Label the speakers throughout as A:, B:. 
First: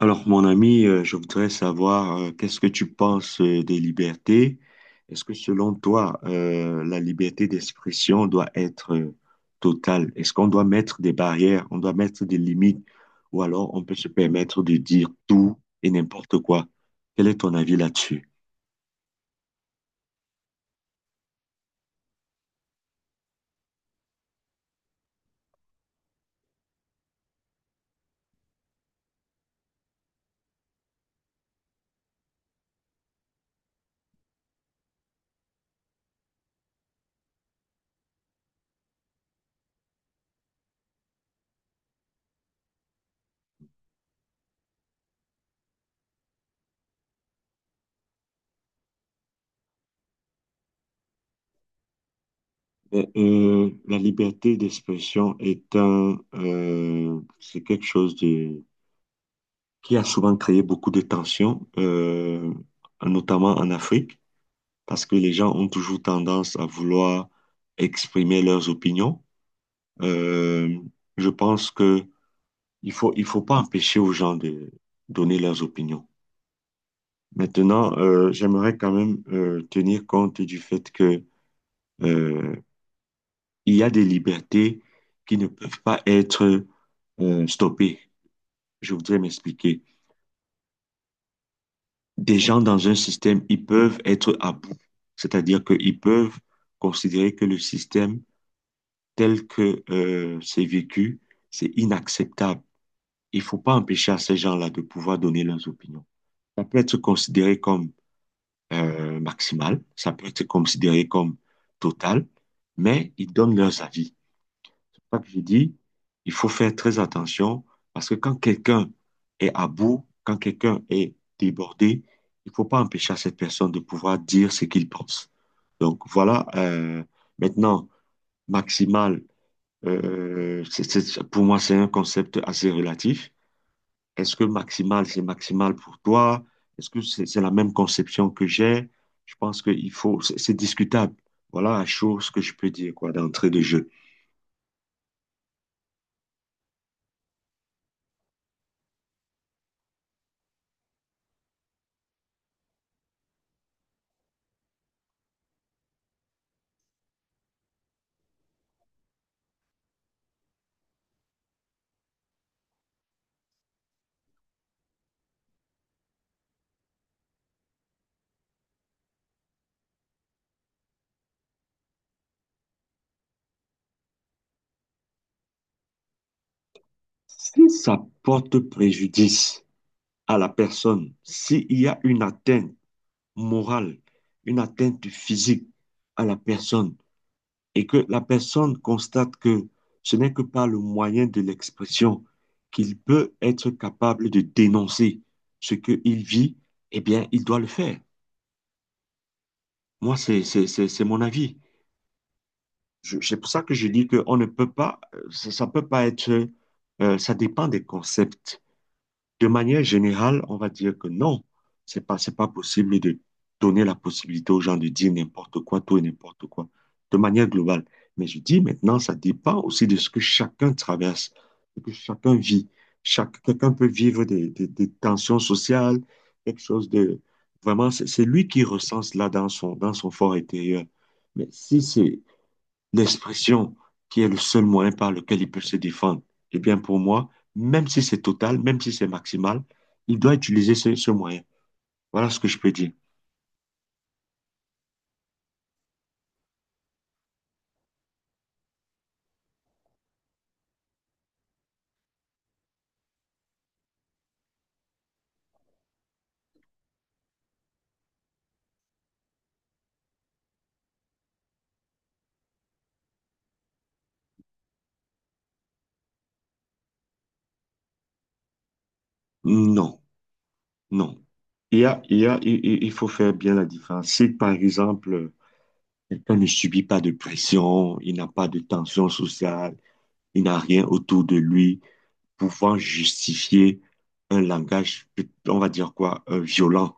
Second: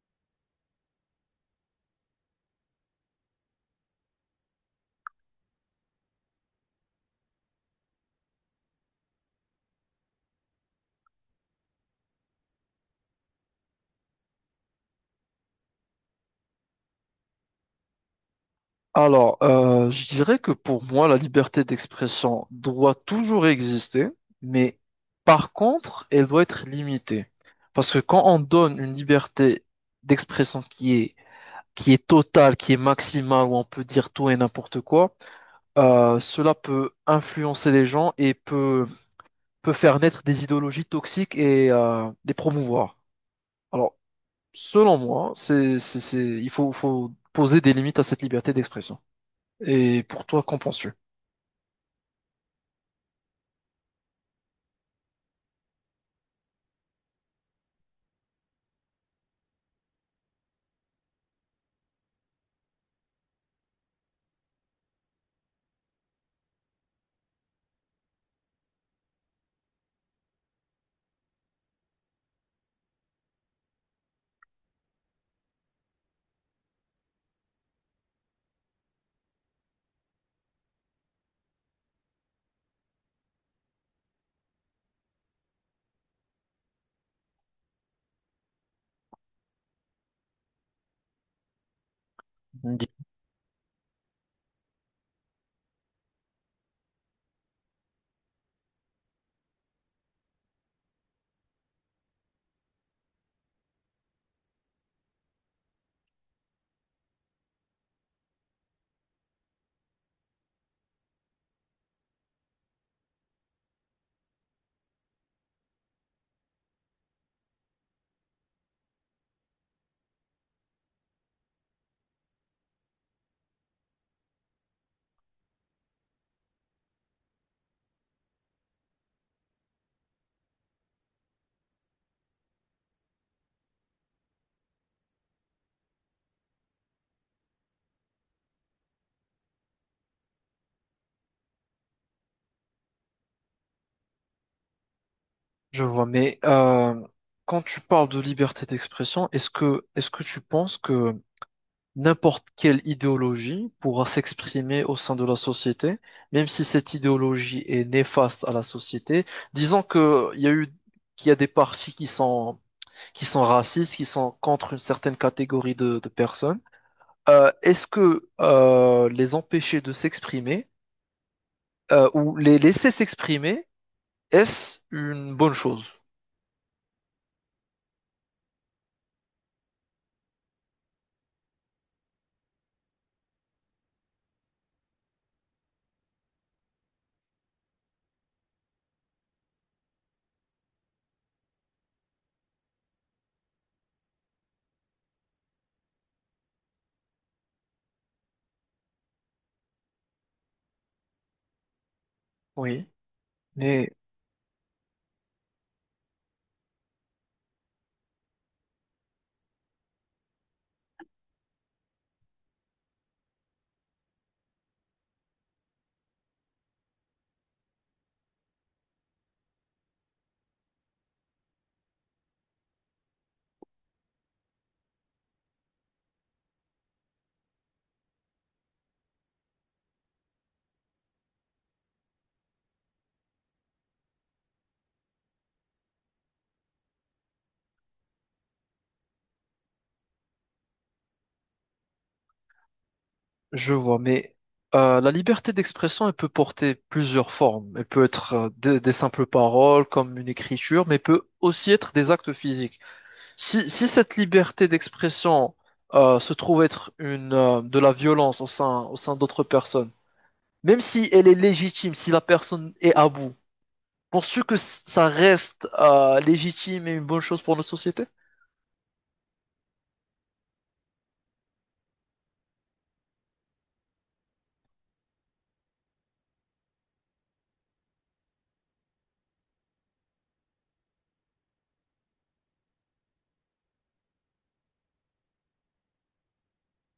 A: Alors, mon ami, je voudrais savoir qu'est-ce que tu penses des libertés? Est-ce que selon toi, la liberté d'expression doit être totale? Est-ce qu'on doit mettre des barrières, on doit mettre des limites, ou alors on peut se permettre de dire tout et n'importe quoi? Quel est ton avis là-dessus?
B: Alors, je dirais que pour moi, la liberté d'expression doit toujours exister, mais par contre, elle doit être limitée. Parce que quand on donne une liberté d'expression qui est totale, qui est maximale, où on peut dire tout et n'importe quoi, cela peut influencer les gens et peut faire naître des idéologies toxiques et les promouvoir. Alors, selon moi, faut poser des limites à cette liberté d'expression. Et pour toi, qu'en penses-tu?
A: La liberté d'expression est c'est quelque chose de, qui a souvent créé beaucoup de tensions, notamment en Afrique, parce que les gens ont toujours tendance à vouloir exprimer leurs opinions. Euh, je pense que il faut pas empêcher aux gens de donner leurs opinions. Maintenant, j'aimerais quand même tenir compte du fait que euh, il y a des libertés qui ne peuvent pas être stoppées. Je voudrais m'expliquer. Des gens dans
B: Dis-
A: un système, ils peuvent être à bout, c'est-à-dire qu'ils peuvent considérer que le système tel que c'est vécu, c'est inacceptable. Il ne faut pas empêcher à ces gens-là de pouvoir donner leurs opinions. Ça peut être considéré comme maximal, ça peut être considéré comme total, mais ils donnent leurs avis. C'est pas que je dis, il faut faire très attention parce que quand quelqu'un est à bout, quand quelqu'un est débordé, il ne faut pas empêcher à cette personne de pouvoir dire ce qu'il pense. Donc voilà, maintenant, maximal pour moi, c'est un concept assez relatif. Est-ce que maximal, c'est maximal pour toi? Est-ce que c'est la même conception que j'ai? Je pense qu'il faut, c'est discutable. Voilà la chose que je peux dire, quoi, d'entrée de jeu.
B: Je vois, mais quand tu parles de liberté d'expression, est-ce que tu penses que n'importe quelle idéologie pourra s'exprimer au sein de la société, même si cette idéologie est néfaste à la société? Disons que il y a eu qu'il y a des partis qui sont racistes, qui sont contre une certaine catégorie de personnes. Est-ce que les empêcher de s'exprimer ou les laisser s'exprimer, est-ce une bonne chose?
A: Si ça porte préjudice à la personne, s'il y a une atteinte morale, une atteinte physique à la personne, et que la personne constate que ce n'est que par le moyen de l'expression qu'il peut être capable de dénoncer ce qu'il vit, eh bien, il doit le faire. Moi, c'est mon avis.
B: Oui.
A: C'est pour ça que je
B: Mais
A: dis qu'on ne peut pas, ça peut pas être, ça dépend des concepts. De manière générale, on va dire que non, c'est pas possible de donner la possibilité aux gens de dire n'importe quoi, tout et n'importe quoi, de manière globale. Mais je dis maintenant, ça dépend aussi de ce que chacun traverse, de ce que chacun vit. Quelqu'un peut vivre des tensions sociales, quelque chose de... Vraiment, c'est lui qui recense là dans son fort intérieur. Mais si c'est l'expression qui est le seul moyen par lequel il peut se défendre, eh bien pour moi, même si c'est total, même si c'est maximal, il doit utiliser ce moyen. Voilà ce que je peux dire.
B: je vois, mais la liberté d'expression, elle peut porter plusieurs formes. Elle peut être des simples paroles, comme une écriture, mais peut aussi être des actes physiques. Si cette liberté d'expression se trouve être de la violence au sein d'autres personnes, même si elle est légitime, si la personne est à bout, penses-tu que ça reste légitime et une bonne chose pour notre société?
A: Non, non. Il y a, il y a, il faut faire bien la différence. Si par exemple, quelqu'un ne subit pas de pression, il n'a pas de tension sociale, il n'a rien autour de lui pouvant justifier un langage, on va dire quoi, violent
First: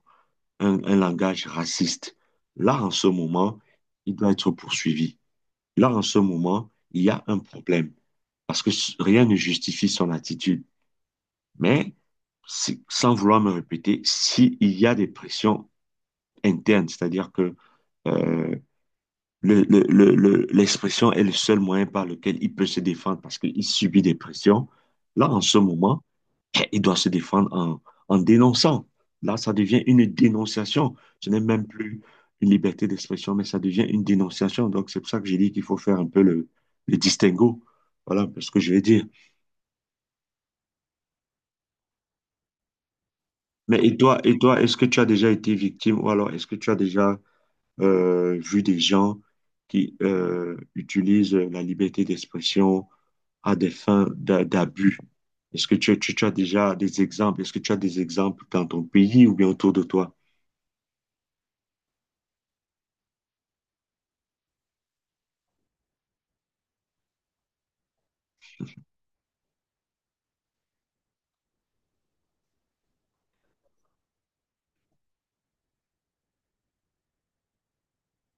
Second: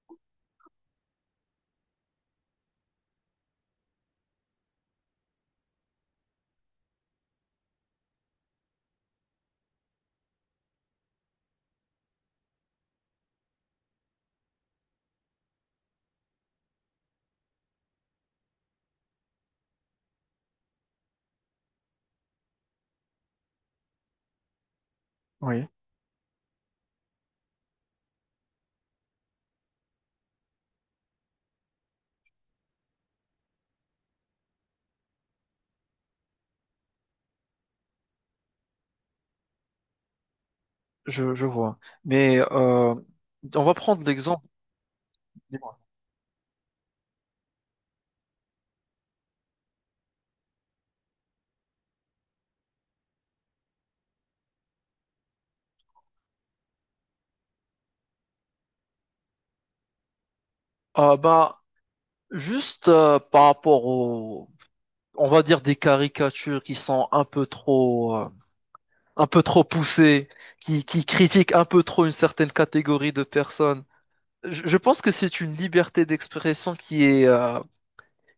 A: un langage raciste. Là, en ce moment, il doit être poursuivi. Là, en ce moment, il y a un problème parce que rien ne justifie son attitude. Mais, si, sans vouloir me répéter, s'il y a des pressions internes, c'est-à-dire que euh, l'expression est le seul moyen par lequel il peut se défendre parce qu'il subit des pressions, là, en ce
B: Oui,
A: moment, il doit se défendre en dénonçant. Là, ça devient une dénonciation. Ce n'est même plus une liberté d'expression, mais ça devient une dénonciation. Donc, c'est pour ça que j'ai dit qu'il faut faire un peu le distinguo. Voilà un ce que je vais dire.
B: je vois. Mais on va
A: Mais et
B: prendre
A: toi,
B: l'exemple.
A: est-ce que tu as déjà été victime ou alors est-ce que tu as déjà vu des gens qui utilisent la liberté d'expression à des fins d'abus? Est-ce que tu as déjà des exemples? Est-ce que tu as des exemples dans ton pays ou bien autour de toi?
B: Ah bah, juste par rapport aux, on va dire des caricatures qui sont un peu trop poussées, qui critiquent un peu trop une certaine catégorie de personnes. Je pense que c'est une liberté d'expression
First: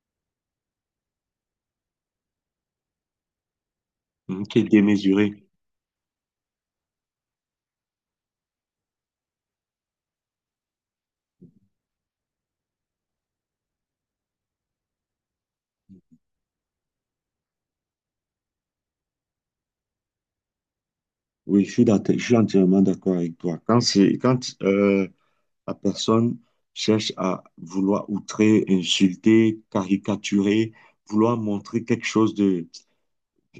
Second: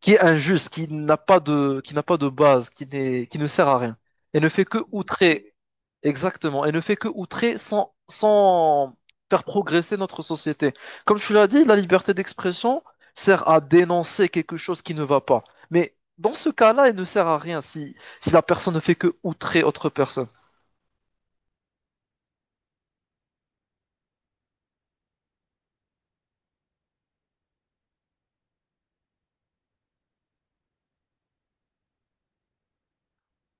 B: qui est injuste, qui n'a pas de base, qui ne sert à rien. Et
A: Mhm,
B: ne
A: qui est
B: fait que
A: démesuré.
B: outrer, exactement, et ne fait que outrer sans faire progresser notre société. Comme tu l'as dit, la liberté d'expression sert à dénoncer quelque chose qui ne va pas. Mais dans ce cas-là, elle ne sert à rien si la personne ne fait que outrer autre personne.
A: Oui, je suis entièrement d'accord avec toi. Quand la personne cherche à vouloir outrer, insulter, caricaturer, vouloir montrer quelque chose de,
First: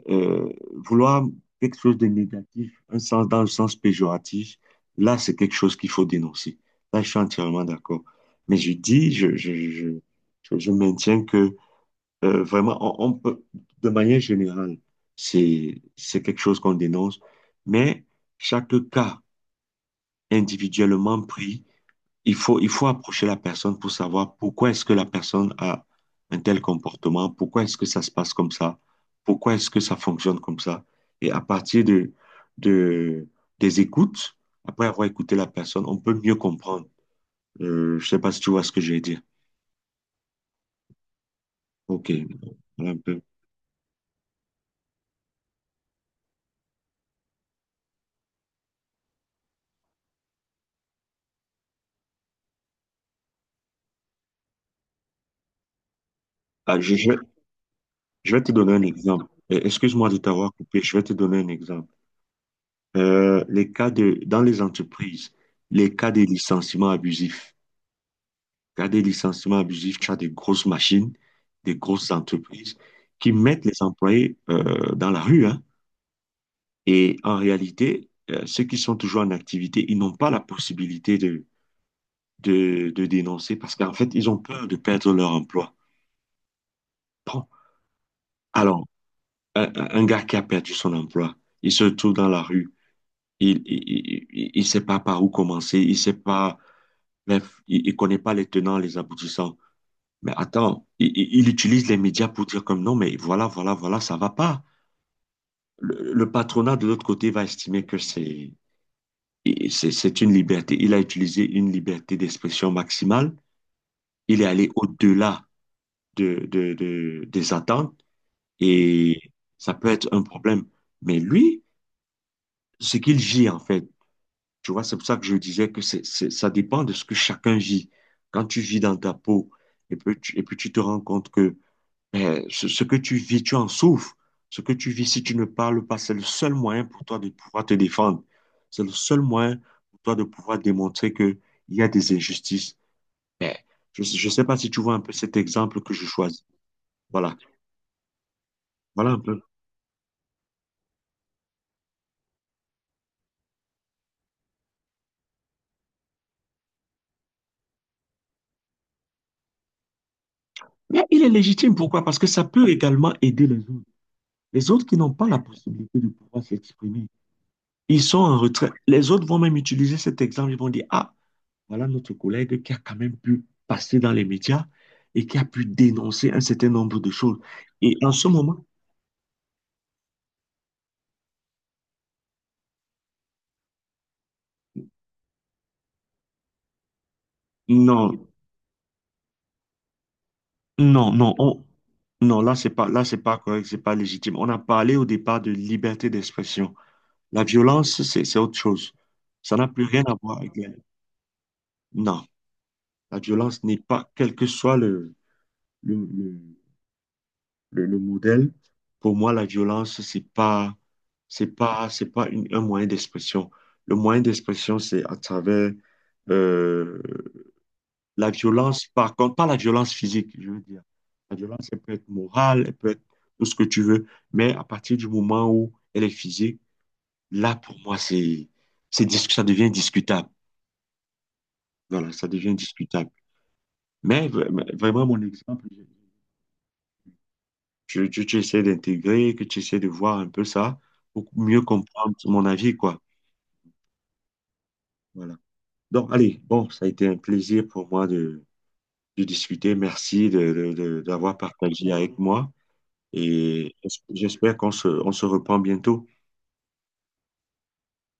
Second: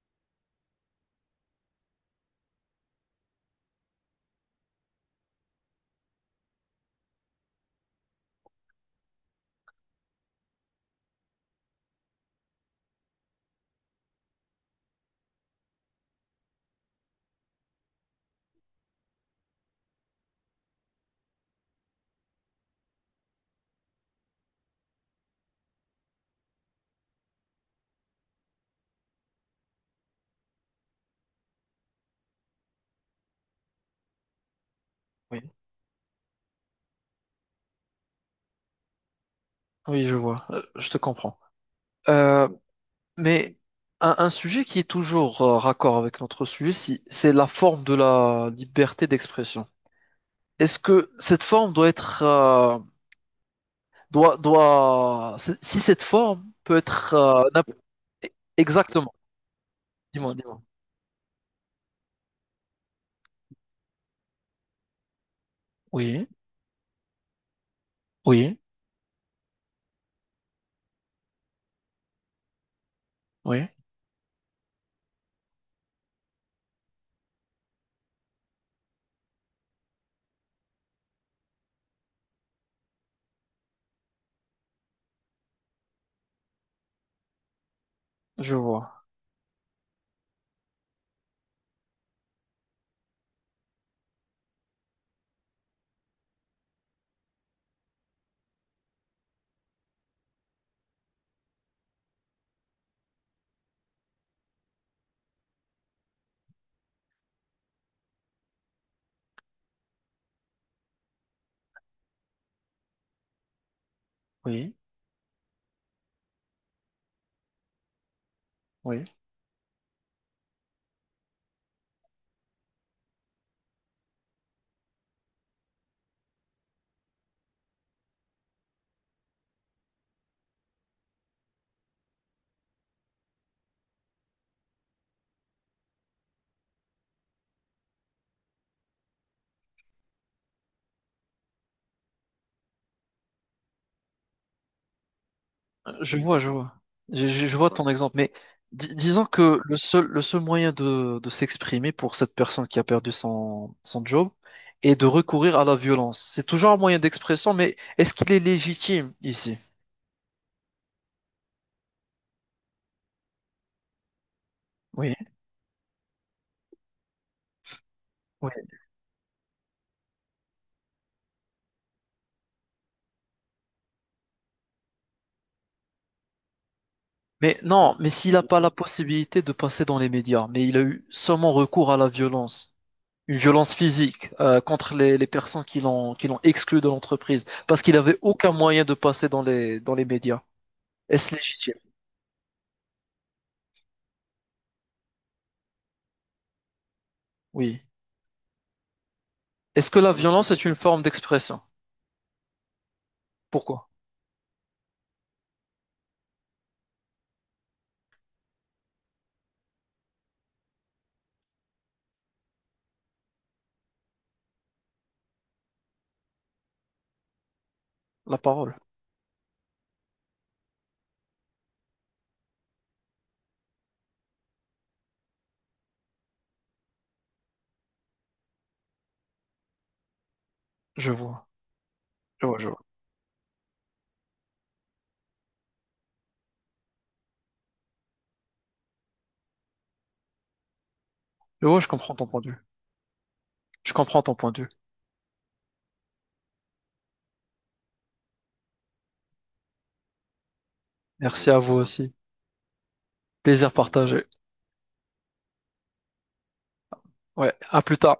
A: euh, vouloir quelque chose de négatif, un sens dans le sens péjoratif, là, c'est quelque chose qu'il faut dénoncer. Là, je suis entièrement d'accord. Mais je dis, je maintiens que vraiment, on peut, de manière générale, c'est quelque chose qu'on dénonce, mais chaque cas individuellement pris, il faut approcher la personne pour savoir pourquoi est-ce que la personne a un tel comportement, pourquoi est-ce que ça se passe comme ça, pourquoi est-ce que ça fonctionne comme ça. Et à partir de, des écoutes, après avoir écouté
B: Oui,
A: la personne, on peut mieux comprendre. Je sais pas si tu vois ce que je vais dire.
B: oui, je vois. Je te comprends.
A: OK.
B: Euh,
A: Voilà un peu.
B: mais un sujet qui est toujours raccord avec notre sujet, c'est la forme de la liberté d'expression. Est-ce que cette forme doit être doit doit si cette forme peut
A: Ah, je, je-
B: être
A: Je vais te donner un
B: exactement.
A: exemple. Excuse-moi de
B: Dis-moi,
A: t'avoir
B: dis-moi.
A: coupé. Je vais te donner un exemple. Les cas de, dans les entreprises, les cas de
B: Oui,
A: licenciement abusif.
B: oui,
A: Cas de licenciement abusif, tu as des grosses machines, des grosses entreprises qui mettent
B: oui,
A: les employés dans la rue, hein. Et en réalité, ceux qui sont toujours en activité, ils n'ont pas la possibilité de dénoncer parce qu'en fait, ils ont peur de perdre leur emploi. Bon,
B: je
A: alors,
B: vois.
A: un gars qui a perdu son emploi, il se retrouve dans la rue. Il sait pas par où commencer, il sait pas, bref, il connaît pas les tenants, les aboutissants. Mais attends, il utilise les médias pour dire comme non, mais voilà, voilà, voilà, ça va pas. Le patronat de l'autre côté va estimer que c'est une liberté. Il a utilisé une liberté d'expression maximale. Il est allé
B: Oui,
A: au-delà des attentes
B: oui,
A: et ça peut être un problème. Mais lui, ce qu'il gît en fait, tu vois, c'est pour ça que je disais que ça dépend de ce que chacun vit. Quand tu vis dans ta peau et puis et puis tu te rends compte que eh, ce que tu vis, tu en souffres. Ce que tu vis, si tu ne parles pas, c'est le seul moyen pour toi de pouvoir te défendre. C'est le seul moyen pour toi de pouvoir démontrer qu'il y a des injustices. Mais je ne sais pas si tu vois un peu cet exemple que je
B: je vois,
A: choisis.
B: je vois.
A: Voilà,
B: Je vois ton exemple, mais
A: voilà un
B: disons
A: peu.
B: que le seul moyen de s'exprimer pour cette personne qui a perdu son job est de recourir à la violence. C'est toujours un moyen d'expression, mais est-ce qu'il est légitime ici?
A: Mais il est légitime, pourquoi? Parce que ça peut également aider les autres. Les autres qui
B: Oui,
A: n'ont
B: oui.
A: pas la possibilité de pouvoir s'exprimer. Ils sont en retrait. Les autres vont même utiliser cet exemple. Ils vont dire, ah, voilà notre collègue qui a quand même pu passer dans les médias et qui a pu dénoncer un certain nombre de choses.
B: Mais
A: Et
B: non, mais
A: en ce
B: s'il n'a pas
A: moment,
B: la possibilité de passer dans les médias, mais il a eu seulement recours à la violence, une violence physique contre les personnes qui l'ont exclu de l'entreprise, parce qu'il
A: non,
B: n'avait aucun moyen de passer dans les médias.
A: non, non,
B: Est-ce légitime?
A: non, là, c'est pas correct, c'est pas légitime. On a parlé au départ de liberté d'expression. La
B: Oui.
A: violence, c'est autre chose. Ça n'a plus
B: Est-ce que
A: rien
B: la
A: à voir
B: violence
A: avec
B: est
A: la-
B: une forme d'expression?
A: Non, la violence n'est
B: Pourquoi?
A: pas, quel que soit le, le- le modèle. Pour moi, la violence, c'est pas une- un moyen d'expression. Le moyen d'expression, c'est à travers euh, la
B: La parole.
A: violence, par contre, pas la violence physique, je veux dire. La violence, elle peut être morale, elle peut être tout ce que tu veux, mais à partir du moment où elle est physique, là, pour moi, ça devient discutable.
B: Je vois.
A: Voilà, ça
B: Je
A: devient
B: vois, je vois.
A: discutable. Mais vraiment, mon exemple, tu essaies d'intégrer, que tu essaies de voir un peu ça pour mieux
B: Je vois, je
A: comprendre
B: comprends ton point
A: mon
B: de vue.
A: avis, quoi.
B: Je comprends ton point de vue.
A: Voilà. Donc, allez, bon, ça a été un plaisir pour moi de discuter. Merci d'avoir
B: Merci à vous
A: partagé
B: aussi.
A: avec moi
B: Plaisir
A: et
B: partagé.
A: j'espère on se reprend bientôt.
B: Ouais, à plus tard.